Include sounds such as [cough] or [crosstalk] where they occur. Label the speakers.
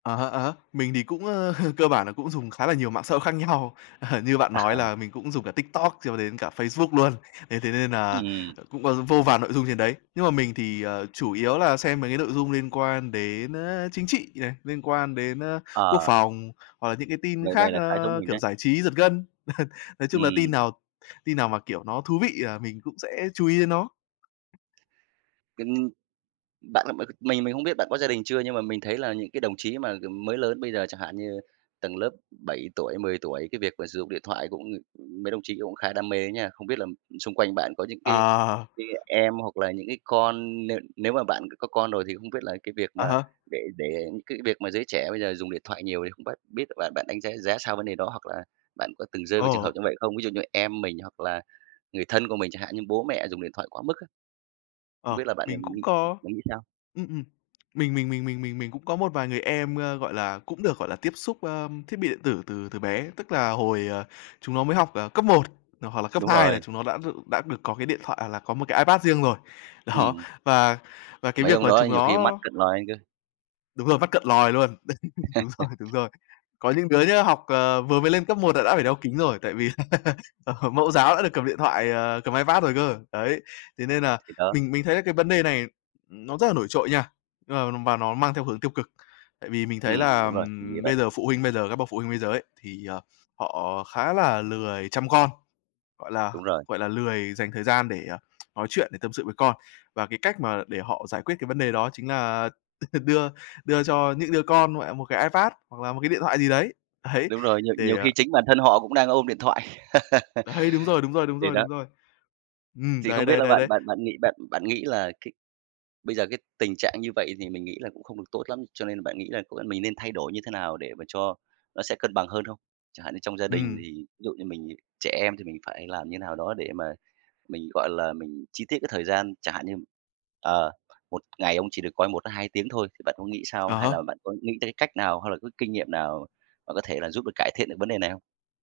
Speaker 1: À há, à há. Mình thì cũng, ơ, [chuckles] cơ bản là cũng dùng khá là nhiều mạng xã hội khác nhau, [laughs] như bạn nói
Speaker 2: À.
Speaker 1: là mình cũng dùng cả TikTok cho đến cả Facebook luôn, thế thế nên là,
Speaker 2: Ừm.
Speaker 1: ờ, cũng có vô vàn nội dung trên đấy. Nhưng mà mình thì, ờ, chủ yếu là xem mấy cái nội dung liên quan đến, a, chính trị này, liên quan đến, a, quốc
Speaker 2: Ờ.
Speaker 1: phòng, hoặc là những cái tin
Speaker 2: Vậy vậy
Speaker 1: khác,
Speaker 2: là khá giống
Speaker 1: a,
Speaker 2: mình
Speaker 1: kiểu,
Speaker 2: đấy.
Speaker 1: giải trí giật gân. [chuckles] Nói chung là tin
Speaker 2: Ừm.
Speaker 1: nào tin nào mà, kiểu, nó thú vị à mình cũng sẽ chú ý đến nó.
Speaker 2: Kinh bạn là m mình mình không biết bạn có gia đình chưa nhưng mà mình thấy là những cái đồng chí mà, kiểu, mới lớn bây giờ chẳng hạn như tầng lớp 7 tuổi, 10 tuổi, cái việc mà sử dụng điện thoại cũng, ơ, mấy đồng chí cũng khá đam mê á nha, không biết là xung quanh bạn có những cái
Speaker 1: Ờ.
Speaker 2: cái em, hoặc là những cái con nếu nếu mà bạn c có con rồi thì không biết là cái việc
Speaker 1: À
Speaker 2: mà
Speaker 1: há.
Speaker 2: để để cái việc mà giới trẻ bây giờ dùng điện thoại nhiều thì không bát biết được bạn bạn đánh giá giá sao vấn đề đó, hoặc là bạn có từng rơi vào trường hợp
Speaker 1: Ồ.
Speaker 2: như vậy không? Ví dụ như em mình hoặc là người thân của mình, chẳng hạn như bố mẹ dùng điện thoại quá mức á? Không
Speaker 1: Ờ,
Speaker 2: biết là bạn
Speaker 1: mình
Speaker 2: ng
Speaker 1: cũng
Speaker 2: nghĩ
Speaker 1: có,
Speaker 2: bạn nghĩ sao?
Speaker 1: ừm, ừm, mình mình mình mình mình cũng có một vài người em, ơ, gọi là, cũng được, gọi là, tiếp xúc, ơ, thiết bị điện tử từ từ bé, tức là hồi, ờ, chúng nó mới học, ờ, cấp 1, ờ, hoặc là cấp
Speaker 2: Đúng
Speaker 1: 2 là
Speaker 2: rồi.
Speaker 1: chúng nó đã đ đã được có cái điện thoại hoặc là có một cái iPad riêng rồi. Đó,
Speaker 2: Ừm.
Speaker 1: và và cái
Speaker 2: Mấy
Speaker 1: việc
Speaker 2: ông
Speaker 1: mà
Speaker 2: đó
Speaker 1: chúng
Speaker 2: nhiều khi mắt
Speaker 1: nó
Speaker 2: cận lòi ra cơ.
Speaker 1: Đúng rồi, mắt cận lòi luôn, đấy đúng rồi, đúng
Speaker 2: [chuckles]
Speaker 1: rồi. Có những đứa nhá, học, ờ, vừa mới lên cấp 1 là đã phải đeo kính rồi, tại vì [laughs] ờ, mẫu giáo đã được cầm điện thoại, ờ, cầm iPad rồi cơ, đấy. Thế nên là
Speaker 2: Thì đó.
Speaker 1: mình mình thấy là cái vấn đề này nó rất là nổi trội nha, nhưng mà và nó mang theo hướng tiêu cực, tại vì mình thấy
Speaker 2: Ừm,
Speaker 1: là
Speaker 2: đúng rồi, mình nghĩ vậy.
Speaker 1: bây giờ phụ huynh bây giờ các bậc phụ huynh bây giờ ấy, thì, ờ, họ khá là lười chăm con, gọi là
Speaker 2: Đúng rồi.
Speaker 1: gọi là, lười dành thời gian để, à, nói chuyện, để tâm sự với con. Và cái cách mà để họ giải quyết cái vấn đề đó chính là đưa đưa cho những đứa con, mẹ, một cái Ipad hoặc là một cái điện thoại gì đấy, đấy,
Speaker 2: Đúng rồi, nhiều nhiều
Speaker 1: để
Speaker 2: khi chính bản thân họ cũng đang ôm điện thoại.
Speaker 1: Đấy, đúng rồi, đúng rồi, đúng
Speaker 2: [laughs] Thì
Speaker 1: rồi,
Speaker 2: đó
Speaker 1: đúng rồi. Ừm,
Speaker 2: Thì không
Speaker 1: đấy,
Speaker 2: biết
Speaker 1: đấy,
Speaker 2: là
Speaker 1: đấy,
Speaker 2: bạn
Speaker 1: đấy.
Speaker 2: bạn bạn nghĩ bạn bạn nghĩ là cái bây giờ cái tình trạng như vậy thì mình nghĩ là cũng không được tốt lắm, cho nên là bạn nghĩ là, ơ, bọn mình nên thay đổi như thế nào để mà cho nó sẽ cân bằng hơn không? Chẳng hạn như trong gia đình
Speaker 1: Ừm.
Speaker 2: thì ví dụ như mình trẻ em thì mình phải làm như nào đó để mà mình, gọi là, mình chi tiết cái thời gian chẳng hạn như, ờ, 1 ngày ông chỉ được coi 1-2 tiếng thôi, thì bạn có nghĩ sao,
Speaker 1: Ờ
Speaker 2: hay
Speaker 1: há.
Speaker 2: là bạn có nghĩ tới cách nào hay là có kinh nghiệm nào mà có thể là giúp được cải thiện được vấn đề này không?